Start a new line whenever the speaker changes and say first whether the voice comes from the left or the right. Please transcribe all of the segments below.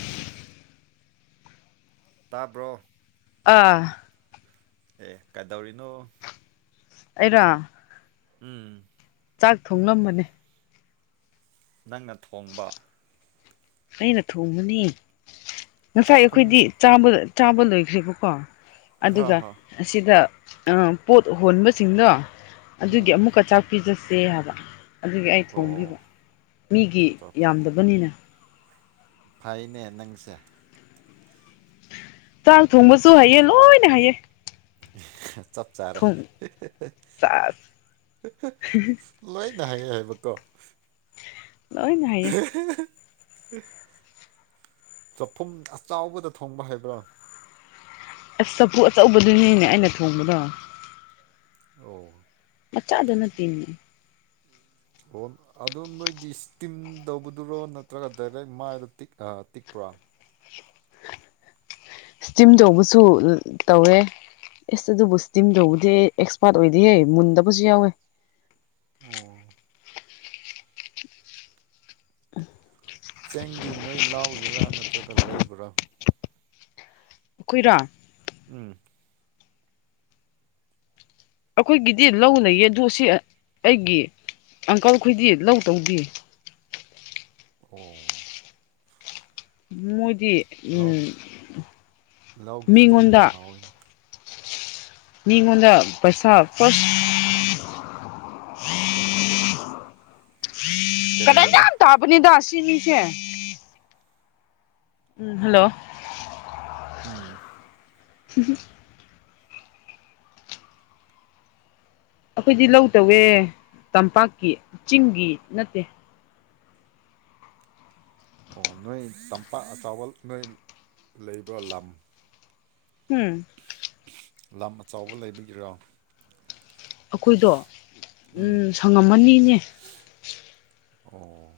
right: ꯎꯝ ꯇꯥꯕ꯭ꯔꯣ
left: ꯑꯥ
right: ꯑꯦ ꯀꯩꯗꯧꯔꯤꯅꯣ
left: ꯑꯩꯔ
right: ꯎꯝ
left: ꯆꯥꯛ ꯊꯣꯡꯡꯂꯕꯅꯦ
right: ꯅꯪꯅ ꯊꯣꯡꯕ
left: ꯑꯩꯅ ꯊꯣꯡꯕꯅꯤ ꯉꯁꯥꯏ
right: ꯆꯥꯛꯈꯨꯝ
left: ꯑꯩꯈꯣꯏꯗꯤ ꯆꯥꯕ ꯂꯣꯏꯈ꯭ꯔꯦꯕꯀꯣ
right: ꯍ
left: ꯑꯗꯨꯒ
right: ꯍꯣꯏ
left: ꯑꯁꯤꯗ ꯄꯣꯠ ꯍꯣꯟꯕꯁꯤꯡꯗꯣ
right: ꯎꯝ
left: ꯑꯗꯨꯒꯤ ꯑꯃꯨꯛꯀ ꯆꯥꯛ ꯄꯤ ꯆꯠꯁꯦ ꯍꯥꯏꯕ ꯑꯗꯨꯒꯤ ꯑꯩ
right: ꯑꯣ
left: ꯊꯣꯡꯕꯤꯕ ꯃꯤꯒꯤ
right: ꯑꯣ
left: ꯌꯥꯝꯗꯕꯅꯤꯅ
right: ꯐꯩꯅꯦ ꯅꯪꯁꯦ
left: ꯇꯣ ꯑ ꯊꯣꯡꯕꯁꯨ ꯍꯩ ꯂꯣꯏꯅ ꯍꯩ
right: ꯆꯞ ꯆꯥꯔꯦ
left: ꯆꯥꯁ
right: ꯂꯣꯏꯅ ꯍꯥꯏꯌꯦ ꯍꯥꯏꯕꯀꯣ
left: ꯂꯣꯏꯅ ꯍꯩꯌꯦ
right: [unintelligible] ꯆꯥꯛꯐꯨꯝ ꯑꯆꯥꯎꯕꯗ ꯊꯣꯡꯕ ꯍꯥꯏꯕ꯭ꯔꯥ
left: ꯑꯁ ꯆꯐꯨ ꯑꯆꯧꯕꯗꯨꯅꯦꯅꯦ ꯑꯩꯅ ꯊꯣꯡꯕꯗꯣ
right: ꯑ
left: ꯃꯆꯥꯗꯨꯅ ꯇꯤꯉ
right: ꯑꯣꯣꯟ ꯑꯣ ꯅꯣꯏꯗꯤ ꯏꯁ꯭ꯇꯤꯝ ꯇꯧꯕꯗꯨꯔꯣ ꯅꯠꯇ꯭ꯔꯒ ꯗꯥꯏꯔꯦꯛ ꯃꯥꯏꯗ ꯇꯤꯛꯄ꯭ꯔꯥ
left: ꯏꯁꯇꯤꯝ ꯇꯧꯕꯁꯨ ꯇꯧꯋꯦ ꯑꯦꯁ ꯑꯗꯨꯕꯨ ꯏꯁꯇꯤꯝ ꯇꯕꯨꯗꯤ ꯑꯦꯛꯁꯄꯥꯔꯠ ꯑꯣꯏꯗꯤꯦꯍꯦ ꯃꯨꯟꯗꯕꯁꯨ ꯌꯥꯎꯋꯦ
right: ꯑꯣ ꯆꯦꯡꯗꯤ ꯅꯣꯏ ꯂꯥꯎꯒꯔꯥ ꯅꯠꯇ꯭ꯔꯒ ꯂꯩꯕ꯭ꯔꯥ
left: ꯀꯨꯏꯔꯥ
right: ꯎꯝ
left: ꯑꯩꯈꯣꯏꯒꯤꯗꯤ ꯂꯧ ꯂꯩꯩꯌꯦ ꯑ ꯑꯗꯨꯗꯣ ꯁꯤ ꯑꯩꯒꯤ ꯑꯪꯀꯜꯈꯣꯏꯗꯤ ꯂꯧ ꯇꯧꯗ
right: ꯑꯣ
left: ꯃꯣꯏꯗꯤ
right: ꯂꯧ ꯂꯧꯒꯤ ꯆꯦꯡꯗꯤ
left: ꯃꯤꯉꯣꯟꯗ
right: ꯍꯥꯎꯋꯤꯅꯦ
left: ꯅꯉꯣꯟꯗ ꯄꯩꯁꯥ ꯐꯁ
right: ꯀꯔꯤ
left: ꯀꯗꯥꯏ
right: ꯍꯥꯏꯕ
left: ꯌꯥꯝ ꯇꯥꯕꯅꯤꯗ ꯁꯤꯅꯤꯁꯦ ꯎꯝ ꯍꯜꯂꯣ
right: ꯎꯝ
left: ꯎꯝ ꯑꯩꯈꯣꯏꯗꯤ ꯂꯧ ꯇꯧꯋꯦ ꯇꯝꯄꯥꯛꯀꯤ ꯆꯤꯡꯒꯤ ꯅꯠꯇꯦ
right: ꯑꯣ ꯅꯣꯏ ꯇꯝꯄꯥꯛ ꯑꯆꯥꯕꯜ ꯅꯣꯏ ꯂꯩꯕ꯭ꯔ ꯂꯝ
left: ꯎꯝ
right: ꯂꯝ ꯑꯆꯕ ꯂꯩꯕꯒꯤꯔꯣ
left: ꯑꯩꯈꯣꯏꯗꯣ
right: ꯎꯝ
left: ꯁꯪꯉꯝꯃꯅꯤꯅꯦ
right: ꯑꯣ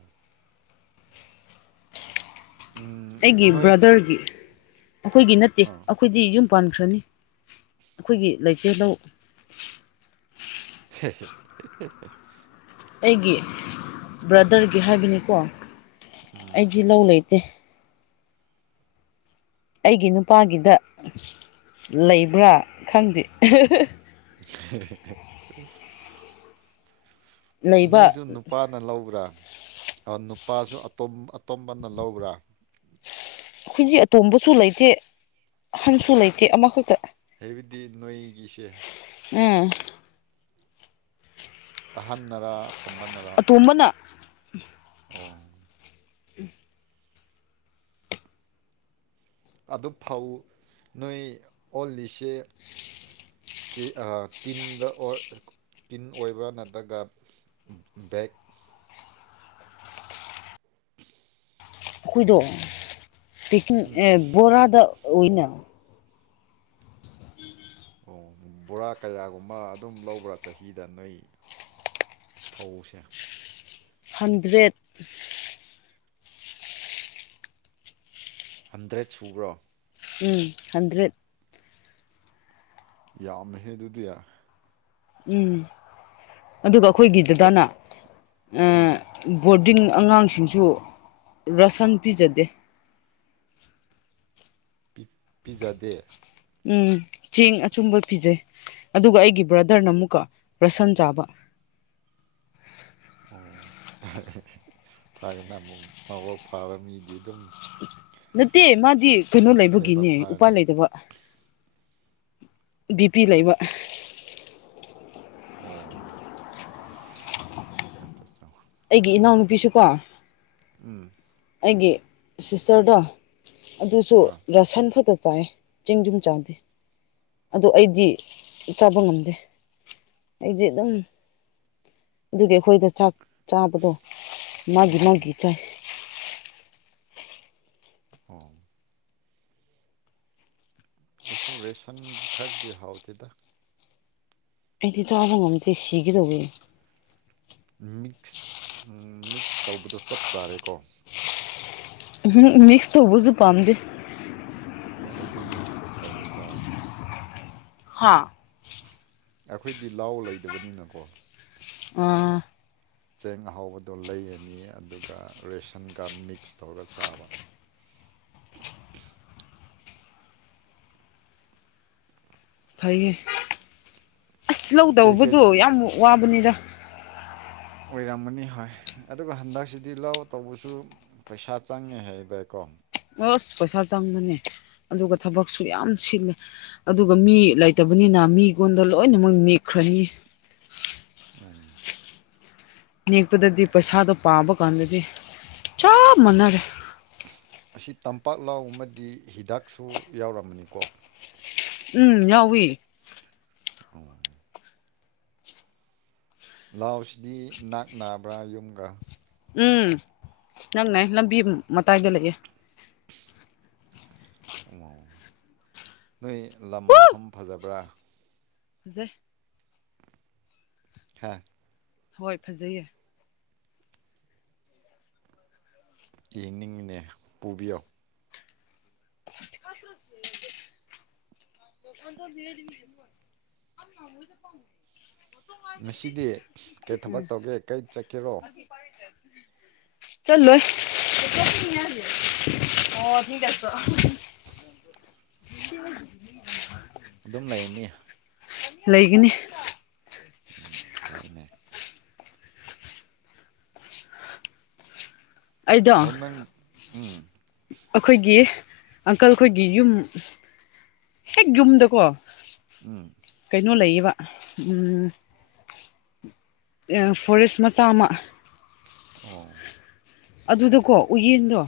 right: ꯎꯝ
left: ꯑꯩꯒꯤ
right: ꯅꯣꯏ
left: ꯕ꯭ꯔꯗꯔꯒꯤ ꯑꯩꯈꯣꯏꯒꯤ ꯅꯠꯇꯦ
right: ꯑꯥ
left: ꯑꯩꯈꯣꯏꯗꯤ ꯌꯨꯝ ꯄꯥꯟꯈ꯭ꯔꯅꯤ ꯑꯩꯈꯣꯏꯒꯤ ꯂꯩꯇꯦꯜꯗꯧ
right: [inaudible]
left: ꯑꯩꯒꯤ ꯕ꯭ꯔꯗꯔꯒꯤ ꯍꯥꯏꯕꯅꯤꯀꯣ ꯑꯩꯗꯤ ꯂꯧ ꯂꯩꯇꯦ ꯑꯩꯒꯤ ꯅꯨꯄꯥꯒꯤꯗ ꯂꯩꯕ꯭ꯔꯥ ꯈꯪꯗꯦ
right: [inaudible]
left: ꯂꯩꯕ
right: ꯅꯣꯏꯁꯨ ꯅꯨꯄꯥꯅ ꯂꯧꯕ꯭ꯔꯥ ꯅꯨꯄꯥꯁꯨ ꯑꯇꯣꯝꯕꯅ ꯂꯧꯕ꯭ꯔꯥ
left: ꯑꯩꯈꯣꯏꯖꯤꯛ ꯑꯇꯣꯝꯕꯁꯨ ꯂꯩꯇꯦ ꯑꯍꯟꯁꯨ ꯂꯩꯇꯦ ꯑꯃꯈꯛꯇ
right: ꯍꯥꯏꯕꯗꯤ ꯅꯣꯏꯒꯤꯁꯦ
left: ꯎꯝ
right: ꯑꯍꯟꯅꯔꯥ ꯇꯃꯟꯅꯔꯥ
left: ꯀꯅ
right: ꯑꯣ
left: ꯎꯝ
right: ꯑꯗꯨ ꯐꯧ ꯅꯣꯏ ꯑꯣꯜꯂꯤꯁꯦ ꯇꯤꯟꯗ ꯇꯤꯟ ꯑꯣꯏꯕ꯭ꯔꯥ ꯅꯠꯇ꯭ꯔꯒ ꯕꯦꯛ
left: ꯑꯩꯈꯣꯏꯗ
right: ꯎꯝ
left: ꯇ ꯕꯣꯔꯥꯗ ꯑꯣꯏꯅ ꯑꯣꯏꯅ
right: ꯑꯣ ꯕꯣꯔꯥ ꯀꯌꯥꯒꯨꯝꯕ ꯑꯗꯨꯝ ꯂꯧꯕ꯭ꯔꯥ ꯆꯍꯤꯗ ꯅꯣꯏ ꯐꯧꯁꯦ
left: ꯍꯟꯗ꯭ꯔꯦꯠ
right: ꯍꯟꯗ꯭ꯔꯦꯠ ꯁꯨꯕ꯭ꯔꯣ
left: ꯎꯝ ꯍꯟꯗ꯭ꯔꯦꯠ
right: ꯌꯥꯝꯃꯦꯍꯦ ꯑꯗꯨꯗꯤ
left: ꯎꯝ ꯑꯗꯨꯒ
right: ꯆ
left: ꯑꯩꯈꯣꯏꯒꯤꯗꯨꯗꯅ
right: ꯎꯝ
left: ꯕꯣꯔꯗꯤꯡ ꯑꯉꯥꯡꯁꯤꯡꯁꯨ ꯔꯁꯟ ꯄꯤꯖꯗꯦ
right: ꯄꯤꯖꯥ ꯗꯦ
left: ꯎꯝ ꯆꯦꯡ ꯑꯆꯨꯝꯕ ꯄꯤꯖꯩ ꯑꯗꯨꯒ ꯑꯩꯒꯤ ꯕ꯭ꯔꯗꯔꯅ ꯑꯃꯨꯛꯀ ꯔꯁꯟ ꯆꯥꯕ
right: ꯑꯣ ꯐꯅ ꯑꯃꯨꯛ ꯃꯥꯎ ꯐꯥꯕ ꯃꯤꯗꯤ ꯑꯗꯨꯝ
left: ꯅꯠꯇꯦ ꯃꯥꯗꯤ ꯀꯩꯅꯣ
right: ꯂꯥꯏꯕꯛ
left: ꯂꯩꯕꯒꯤꯅꯦ ꯎꯄꯥꯏ
right: ꯐꯔꯅꯤ
left: ꯂꯩꯇꯕ ꯕꯤ ꯄꯤ ꯂꯩꯕ
right: ꯑꯣ ꯑꯆꯥ ꯑꯠꯆꯥ
left: ꯑꯩꯒꯤ ꯏꯅꯥꯎꯅꯨꯄꯤꯁꯨꯀꯣ
right: ꯎꯝ
left: ꯑꯩꯒꯤ ꯁꯤꯁꯇꯔꯗꯣ ꯑꯗꯨꯁꯨ
right: ꯍꯣꯏ
left: ꯔꯁꯟ ꯐꯛꯇ ꯆꯥꯏ ꯆꯦꯡ ꯌꯨꯝ ꯆꯥꯗꯦ ꯑꯗꯣ ꯑꯩꯗꯤ ꯆꯥꯕ ꯉꯝꯗꯦ ꯑꯩꯗꯤ ꯑꯗꯨꯝ ꯑꯗꯨꯒꯤ ꯑꯩꯈꯣꯏꯗ ꯆꯥꯛ ꯆꯥꯕꯗꯣ ꯃꯥꯒꯤ
right: ꯎꯝ ꯎꯝ
left: ꯃꯥꯒꯤ ꯆꯥꯏ
right: ꯑꯣ ꯑꯩꯁꯨ ꯔꯦꯁꯟꯒꯤ ꯈꯛꯇꯤ ꯍꯥꯎꯗꯦꯗ꯫
left: ꯑꯩꯗꯤ ꯆꯥꯕ ꯉꯝꯗꯦ ꯁꯤꯒꯦꯇꯧꯋꯦ꯫
right: ꯃꯤꯛꯁ ꯃꯤꯛꯁ ꯇꯧꯕꯗꯣ ꯆꯞ ꯆꯥꯔꯦꯀꯣ꯫
left: ꯎꯍꯨꯝ ꯃꯤꯛꯁ ꯇꯧꯕꯁꯨ ꯄꯥꯝꯗꯦ꯫
right: ꯑꯦ ꯑꯩꯗꯤ ꯃꯤꯛꯁ ꯇꯧꯔ ꯆꯥꯏ꯫
left: ꯍꯥꯥ꯫
right: ꯑꯩꯈꯣꯏꯗꯤ ꯂꯥꯎ ꯂꯩꯗꯕꯅꯤꯅꯀꯣ꯫
left: ꯑꯥ꯫
right: ꯆꯦꯡ ꯑꯍꯥꯎꯕꯗꯣ ꯂꯩꯔꯅꯤ ꯑꯗꯨꯒ ꯔꯦꯁꯟꯒ ꯃꯤꯛꯁ ꯇꯧꯔꯒ ꯆꯥꯕ꯫
left: ꯐꯩꯌꯦ ꯑꯁ
right: ꯀꯩꯀꯩ
left: ꯂꯧꯇꯧꯕꯗꯣ ꯌꯥꯝ ꯋꯥꯕꯅꯤꯗ꯫
right: ꯑꯣꯏꯔꯝꯃꯅꯤ ꯍꯣꯏ ꯑꯗꯨꯒ ꯍꯟꯗꯛꯁꯤꯗꯤ ꯂꯧ ꯇꯧꯕꯁꯨ꯫ ꯄꯩꯁꯥ ꯆꯪꯉꯦ ꯍꯥꯌꯦꯗꯀꯣ
left: ꯑꯁ ꯄꯩꯁꯥ ꯆꯪꯕꯅꯦ ꯑꯗꯨꯒ ꯊꯕꯛꯁꯨ ꯌꯥꯝ ꯁꯤꯜꯂꯦ꯫ ꯑꯗꯨꯒ ꯃꯤ ꯂꯩꯇꯕꯅꯤꯅ ꯃꯤꯉꯣꯟꯗ ꯂꯣꯏꯅꯃꯛ ꯅꯦꯛꯈ꯭ꯔꯅꯤ꯫
right: ꯎꯝ
left: ꯅꯦꯛꯄꯗꯗꯤ ꯄꯩꯁꯥꯗꯣ ꯄꯥꯕ ꯀꯥꯟꯗꯗꯤ ꯆꯞ ꯃꯥꯟꯅꯔꯦ꯫
right: ꯑꯁꯤ ꯇꯝꯄꯥꯛ ꯂꯥꯎ ꯑꯃꯗꯤ ꯍꯤꯗꯥꯛꯁꯨ ꯌꯥꯎꯔꯝꯕꯅꯤꯀꯣ꯫
left: ꯎꯝ ꯌꯥꯎꯋꯤ꯫
right: ꯑꯣ꯫ ꯂꯥꯎꯁꯤꯗꯤ ꯅꯥꯛ ꯅꯥꯕ꯭ꯔꯥ ꯌꯨꯝꯒ꯫
left: ꯎꯝ ꯅꯥꯛꯅꯩꯏ ꯂꯝꯕꯤ ꯃꯇꯥꯏꯗ ꯂꯩꯑꯦ꯫
right: ꯎꯝ ꯅꯣꯏ ꯂꯝ
left: ꯎ
right: ꯃꯐꯝ ꯐꯖꯕ꯭ꯔꯥ꯫
left: ꯐꯖꯩ꯫
right: ꯍꯥ꯫
left: ꯍꯣꯏ ꯐꯖꯩꯌꯦ꯫
right: ꯌꯦꯡꯅꯤꯡꯉꯤꯅꯦ ꯄꯨꯕꯤꯌꯣ꯫
left: [inaudible]
right: ꯉꯁꯤꯗꯤ ꯀꯩ ꯊꯕꯛ ꯇꯧꯒꯦ ꯀꯩ ꯆꯠꯀꯦꯔꯣ꯫
left: ꯄꯥꯏꯗꯦ꯫ ꯆꯥꯠꯂꯣꯏ ꯑꯣ ꯏꯁꯤꯡ ꯆꯥꯠꯄꯔꯣ [inaudible]
right: ꯑꯗꯨꯝ ꯂꯩꯅꯤ꯫
left: ꯂꯩꯒꯅꯤ꯫
right: ꯎꯝ ꯐꯥꯏꯅꯦ꯫
left: ꯑꯩꯗꯣ
right: ꯑꯗꯨ ꯅꯪ ꯎꯝ꯫
left: ꯑꯩꯈꯣꯏꯒꯤ ꯑꯪꯀꯜ ꯑꯩꯈꯣꯏꯒꯤ ꯌꯨꯝ꯫ ꯍꯦꯛ ꯌꯨꯝꯗꯀꯣ꯫
right: ꯎꯝ꯫
left: ꯀꯩꯅꯣ ꯂꯩꯌꯦꯕ ꯎꯝ꯫ ꯐꯣꯔꯦꯁ ꯃꯆꯥ ꯑꯃꯥ
right: ꯑꯣ
left: ꯑꯗꯨꯗꯀꯣ ꯎꯌꯦꯟꯗꯣ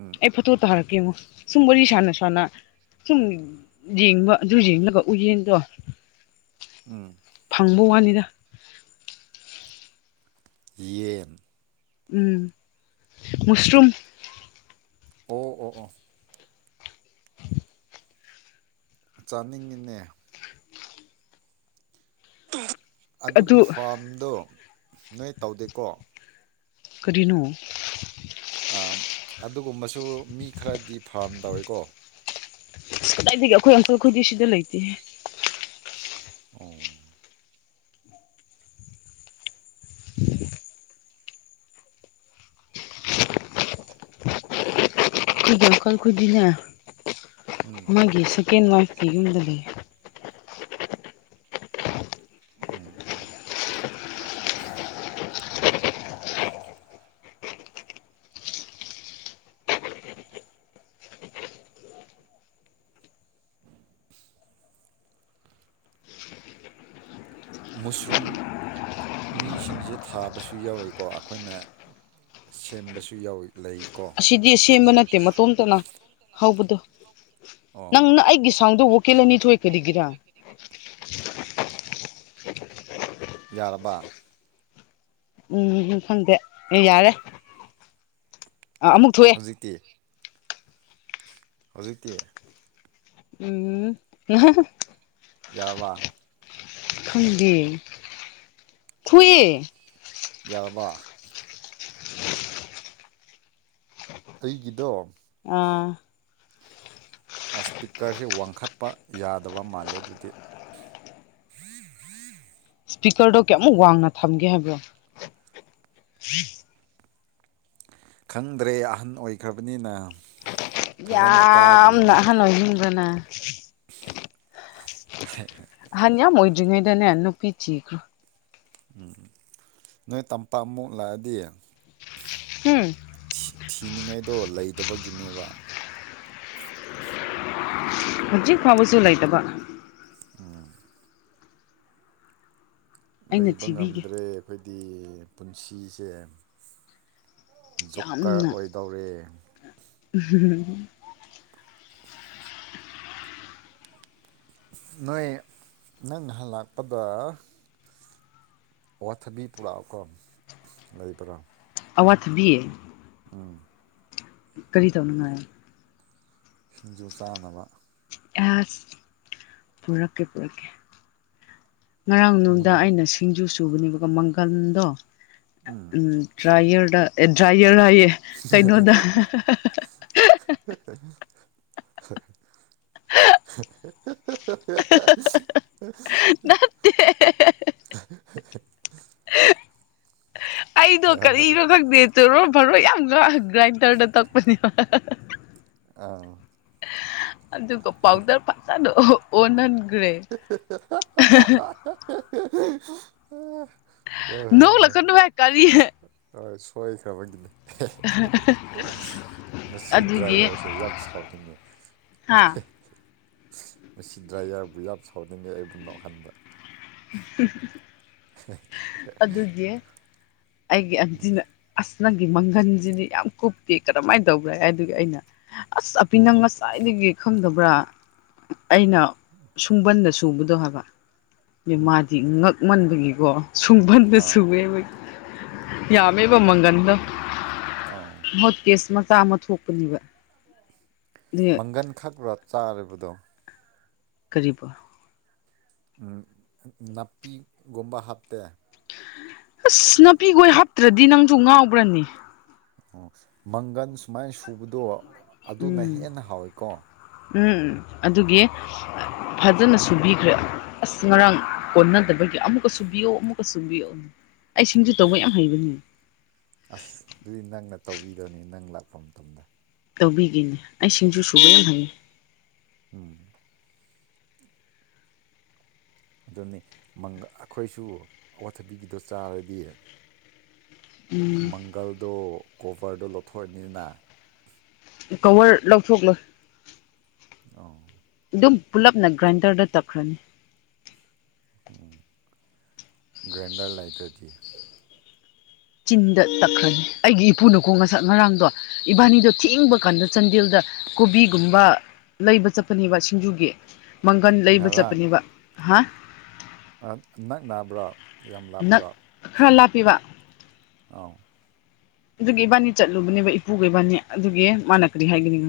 right: ꯎꯝ
left: ꯐꯠꯇꯣ ꯇꯥꯔꯛꯀꯦ ꯌꯦꯉꯣ ꯁꯨꯝ ꯋꯥꯔꯤ ꯁꯥꯅ ꯁꯥꯅ ꯁꯨꯝ ꯌꯦꯡꯕ ꯑꯗꯨ ꯌꯦꯡꯂꯒ ꯎꯌꯦꯟꯗꯣ
right: ꯎꯝ
left: ꯐꯪꯕ ꯋꯥꯅꯤꯗ
right: ꯌꯦꯟ
left: ꯎꯝ ꯃꯨꯁꯔꯨꯝ
right: ꯑꯣ ꯑꯣ ꯑꯣ ꯆꯥꯅꯤꯡꯉꯤꯅꯦ
left: ꯑꯗꯨ
right: ꯑꯗꯨꯒꯤ ꯐꯥꯔꯝꯗꯣ ꯅꯣꯏ ꯇꯧꯗꯦꯀꯣ
left: ꯀꯔꯤꯅꯣ
right: ꯑꯗꯨꯒꯨꯝꯕꯁꯨ ꯃꯤ ꯈꯔꯗꯤ ꯐꯥꯔꯝ ꯇꯧꯋꯦꯀꯣ
left: ꯑꯗꯒꯤ ꯑꯩꯈꯣꯏ ꯑꯪꯀꯜꯈꯗꯤ ꯁꯤꯗ ꯂꯩꯇꯦ
right: ꯑꯣ
left: ꯗꯀꯜ ꯈꯗꯤꯅ
right: ꯎꯝ
left: ꯃꯥ ꯁꯦꯀꯦꯟ ꯋꯥꯏꯐꯀꯤ ꯌꯨꯝꯗꯗꯤ
right: ꯑꯥ ꯎꯝ ꯃꯨꯁꯔꯨꯝ ꯃꯤꯁꯤꯡꯖꯦ ꯊꯥꯕꯁꯨ ꯌꯥꯎꯋꯤꯀꯣ ꯑꯈꯣꯏꯅ ꯁꯦꯝꯕꯁꯨ ꯌꯥꯎꯏ ꯂꯩꯀꯣ
left: ꯑꯁꯤꯗꯤ ꯁꯦꯝꯕ
right: ꯁꯤꯗꯤ
left: ꯅꯠꯇꯦ
right: ꯁꯦꯝꯕꯥ
left: ꯃꯇꯣꯝꯇꯅ
right: ꯅꯠꯇꯦ ꯃꯇꯣꯝꯇ ꯂꯥꯛꯄꯥꯅꯤ
left: ꯍꯧꯕꯗꯣ
right: ꯍꯧꯕ
left: ꯅꯪꯅ ꯑꯩꯒꯤ ꯁꯥꯎꯟꯗꯣ ꯋꯣꯀꯦꯜ ꯑꯅꯤ ꯊꯣꯛꯏ ꯀꯔꯤꯒꯤꯔꯥ
right: ꯒꯤꯔꯥ ꯌꯥꯔꯕ
left: ꯎꯝ ꯎꯝ ꯈꯪꯗꯦ ꯑꯦ ꯌꯥꯔꯦ ꯑ ꯑꯃꯨꯛ ꯊꯣꯛꯑꯦ
right: ꯍꯧꯖꯤꯛꯇꯤ ꯍꯧꯖꯤꯛꯇꯤ
left: ꯎꯝ
right: ꯌꯥꯋꯥ
left: ꯈꯪꯗꯦ ꯊꯨꯏꯌꯦ
right: ꯌꯥꯔꯕ ꯑꯩꯒꯤꯗꯣ
left: ꯑꯥ
right: ꯑꯥ ꯏꯁꯄꯤꯀꯔꯖꯦ ꯋꯥꯡꯈꯠꯄ ꯌꯥꯗꯕ ꯃꯥꯜꯂꯦ ꯑꯗꯨꯗꯤ
left: ꯏꯁꯄꯤꯀꯔꯗꯣ ꯀꯌꯥꯃꯨꯛ ꯋꯥꯡꯅ ꯊꯝꯒꯦ ꯍꯥꯏꯕ꯭ꯔꯣ
right: ꯈꯪꯗ꯭ꯔꯦ ꯑꯍꯟ ꯑꯣꯏꯈ꯭ꯔꯕꯅꯤꯅ ꯐꯖꯅ
left: ꯌꯥꯝꯅ
right: ꯇꯥꯗ꯭ꯔꯦꯅꯦ
left: ꯑꯍꯟ ꯑꯣꯏꯅꯤꯡꯕꯔ꯭ ꯅꯪ
right: [unintelligible]
left: ꯑꯍꯟ ꯌꯥꯝ ꯑꯣꯏꯗ꯭ꯔꯤꯉꯩꯗꯅꯦ ꯅꯨꯄꯤ ꯊꯤꯈꯔꯣ
right: ꯎꯝ ꯅꯣꯏ ꯇꯝꯄꯥꯛꯃꯨꯛ ꯂꯥꯛꯑꯗꯤ
left: ꯍꯨꯝ
right: ꯊꯤ ꯊꯤꯅꯤꯡꯉꯥꯏꯗꯣ ꯂꯩꯇꯕꯒꯤꯅꯦꯕ
left: ꯍꯧꯖꯤꯛ ꯐꯥꯎꯕꯁꯨ ꯂꯩꯇꯕ
right: ꯎꯝ
left: ꯑꯩꯅ
right: ꯂꯩꯕ
left: ꯊꯤꯕꯤꯒꯦ
right: ꯉꯝꯗ꯭ꯔꯦ ꯑꯈꯣꯏꯗꯤ ꯄꯨꯟꯁꯤꯁꯦ ꯖꯣꯛꯀꯔ
left: ꯌꯥꯝꯅ
right: ꯑꯣꯏꯗꯧꯔꯦ
left: [unintelligible]
right: ꯅꯣꯏ ꯅꯪ ꯅꯍꯥꯜ ꯂꯥꯛꯄꯗ ꯑꯋꯥꯊꯕꯤ ꯄꯨꯔꯛꯑꯣꯀꯣ ꯂꯩꯕ꯭ꯔꯥ
left: ꯑꯋꯥꯊꯕꯤ
right: ꯎꯝ
left: ꯀꯔꯤ ꯇꯧꯅꯤꯉꯥꯏ
right: ꯁꯤꯡꯖꯨ ꯆꯥꯅꯕ
left: ꯑꯁ ꯄꯨꯔꯛꯀꯦ ꯄꯨꯔꯛꯀꯦ ꯉꯔꯥꯡ
right: ꯃꯨꯟ
left: ꯅꯨꯡꯗꯥꯡ ꯑꯩꯅ ꯁꯤꯡꯖꯨ ꯁꯨꯕꯅꯦꯕꯀꯣ ꯃꯪꯒꯟꯗꯣ
right: ꯎꯝ
left: ꯎꯝ ꯗ꯭ꯔꯥꯏꯌꯔꯗ ꯑꯦ ꯗ꯭ꯔꯥꯏꯌꯔ ꯍꯥꯏꯌꯦ ꯀꯩꯅꯣꯗ
right: [unintelligible] [unintelligible]
left: [unintelligible] ꯑꯩꯗꯣ
right: ꯍꯥꯏꯌꯣ ꯍꯥꯏꯌꯣ
left: ꯀꯔꯤꯔ ꯈꯪꯗꯦ ꯆꯣꯏꯔꯣꯟ ꯄꯥꯔꯣꯟ ꯌꯥꯝ ꯂꯣ ꯔꯥꯏꯟꯇꯔꯅ ꯇꯛꯄꯅꯤ
right: ꯑꯥ
left: ꯑꯗꯨꯒ ꯄꯥꯎꯗꯔ ꯐꯖꯅ ꯑꯣꯟꯍꯟ ꯒ꯭ꯔꯦ
right: [unintelligible] ꯍꯣꯏ ꯍꯣꯏ ꯍꯣꯏ
left: ꯅꯣꯛꯂꯛꯀꯅꯨꯍꯦ ꯀꯔꯤ
right: ꯑꯥ ꯁꯣꯏꯈ꯭ꯔꯕꯒꯤ ꯃꯁꯤ ꯗ꯭ꯔꯥꯏꯌꯔꯁꯦ ꯌꯥꯝ ꯁꯥꯎꯅꯤꯡꯉꯦ
left: ꯑꯥ
right: ꯃꯁꯤ ꯗ꯭ꯔꯥꯏꯌꯥꯔꯕꯨ ꯌꯥꯝ ꯁꯥꯎꯅꯤꯡꯉꯦ ꯑꯩꯕꯨ ꯅꯣꯛꯍꯟꯕ
left: ꯑꯗꯨꯗꯤ ꯑꯩꯒꯤ ꯑꯟꯇꯤꯅ ꯑꯁ ꯅꯪꯒꯤ ꯃꯪꯒꯟꯁꯤꯗꯤ ꯌꯥꯝ ꯀꯨꯞꯇꯦ ꯀꯔꯝꯍꯥꯏꯅ ꯇꯧꯕ꯭ꯔ ꯍꯥꯏ ꯍꯥꯏꯗꯨꯒꯤ ꯑꯩꯅ ꯑꯁ ꯑꯄꯤꯅꯪ ꯉꯁꯥꯏꯗꯒꯤ ꯈꯪꯗꯕ꯭ꯔꯥ ꯑꯩꯅ
right: [inaudible]
left: ꯁꯨꯡꯕꯟꯗ ꯁꯨꯕꯗꯣ ꯍꯥꯏꯕ ꯃꯥꯗꯤ ꯉꯛꯃꯟꯕꯒꯤꯀꯣ ꯁꯨꯡꯐꯝꯟꯗ
right: ꯑꯥ
left: ꯁꯨꯋꯦꯕꯣꯏ ꯌꯥꯃꯤꯕꯃꯪꯒꯅꯤꯗ
right: ꯑꯥ
left: ꯍꯣꯠ ꯀꯦꯁ ꯃꯆꯥ ꯑꯃ ꯊꯣꯛꯄꯅꯤꯕ
right: ꯃꯪꯒꯟ ꯈꯛꯄꯥ ꯆꯥꯔꯕꯗꯣ
left: ꯀꯔꯤꯕ
right: ꯅꯥꯄꯤꯒꯨꯝꯕ ꯍꯥꯞꯇꯦ
left: ꯑꯁ ꯅꯥꯄꯤꯈꯣꯏ ꯍꯥꯞꯇ꯭ꯔꯗꯤ ꯅꯪꯁꯨ ꯉꯥꯎꯕ꯭ꯔꯅꯤ
right: ꯑꯣ ꯃꯪꯒꯟ ꯁꯨꯃꯥꯏꯅ ꯁꯨꯕꯗꯣ ꯑꯗꯨꯅ ꯍꯦꯟꯅ ꯍꯥꯎꯋꯦꯀꯣ
left: ꯎꯝ ꯎꯝ ꯑꯗꯨꯒꯤ ꯐꯖꯅ ꯁꯨꯕꯤꯈ꯭ꯔꯦ ꯑꯁ ꯉꯔꯥꯡ ꯀꯣꯟꯅꯗꯕꯒꯤ ꯑꯃꯨꯛꯀ ꯁꯨꯕꯤꯌꯣ ꯑꯃꯨꯛꯀ ꯁꯨꯕꯤꯌꯣ ꯑꯩ ꯁꯤꯡꯖ ꯇꯧꯕꯩ ꯌꯥꯝ ꯍꯩꯕꯅꯤ
right: ꯑꯁ ꯑꯗꯨꯗꯤ ꯅꯪꯅ ꯇꯧꯕꯤꯗꯕꯅꯤ ꯅꯪ ꯂꯥꯛꯄ ꯃꯇꯝꯗ
left: ꯀꯎꯕꯤꯒꯦꯅ ꯑ ꯏꯁꯤꯡꯖꯨꯁꯨꯕ ꯌꯥꯝꯅ ꯍꯩ
right: ꯎꯝ ꯑꯗꯨꯅꯤ ꯑꯩꯈꯣꯏꯁꯨ ꯑꯋꯥꯊꯕꯤꯒꯤꯗꯣ ꯆꯥꯔꯗꯤ
left: ꯎꯝ
right: ꯃꯪꯒꯜꯗꯨꯣ ꯀꯣꯕꯔꯗꯨꯣ ꯂꯧꯊꯣꯛꯑꯅꯤꯅ
left: ꯀꯋꯔ ꯂꯧꯊꯣꯛꯂꯣꯏ
right: ꯑ
left: ꯑꯗꯨꯝ ꯄꯨꯜꯂꯞꯅ ꯒ꯭ꯔꯥꯏꯟꯗꯔꯗ ꯇꯛꯈ꯭ꯔꯅꯤ
right: ꯎꯝ ꯒ꯭ꯔꯦꯟꯗꯔ ꯂꯩꯇ꯭ꯔꯗꯤ
left: ꯆꯤꯟꯗ ꯇꯛꯈ꯭ꯔꯅꯤ ꯑꯩꯒꯤ ꯏꯄꯨꯅꯀꯣꯡ ꯉꯁꯛ ꯉꯔꯥꯡꯗꯣ ꯏꯕꯥꯅꯤꯗꯣ ꯊꯦꯡꯕ ꯀꯥꯟꯗ ꯆꯥꯟꯗꯦꯜꯗ ꯀꯣꯕꯤꯒꯨꯝꯕ ꯂꯩꯕ ꯆꯠꯄꯅꯦꯕ ꯁꯤꯡꯖꯨꯒꯤ ꯃꯪꯒꯟ ꯂꯩꯕ
right: ꯉꯔꯥꯡ
left: ꯆꯠꯄꯅꯦꯕ ꯍꯥ
right: ꯅꯛ ꯅꯥꯕ꯭ꯔꯣ ꯌꯥꯝ
left: ꯅꯛ
right: ꯂꯥꯞꯄ꯭ꯔꯣ
left: ꯈꯔ ꯂꯥꯛꯞꯄꯤꯕ
right: ꯑꯥꯎ
left: ꯑꯗꯨꯒꯤ ꯏꯕꯥꯅꯤ ꯆꯠꯂꯨꯕꯅꯦꯕ ꯏꯄꯨꯒ ꯏꯕꯥꯅꯤ ꯑꯗꯨꯒꯤ ꯃꯥꯅ ꯀꯔꯤ ꯍꯥꯏꯒꯅꯤ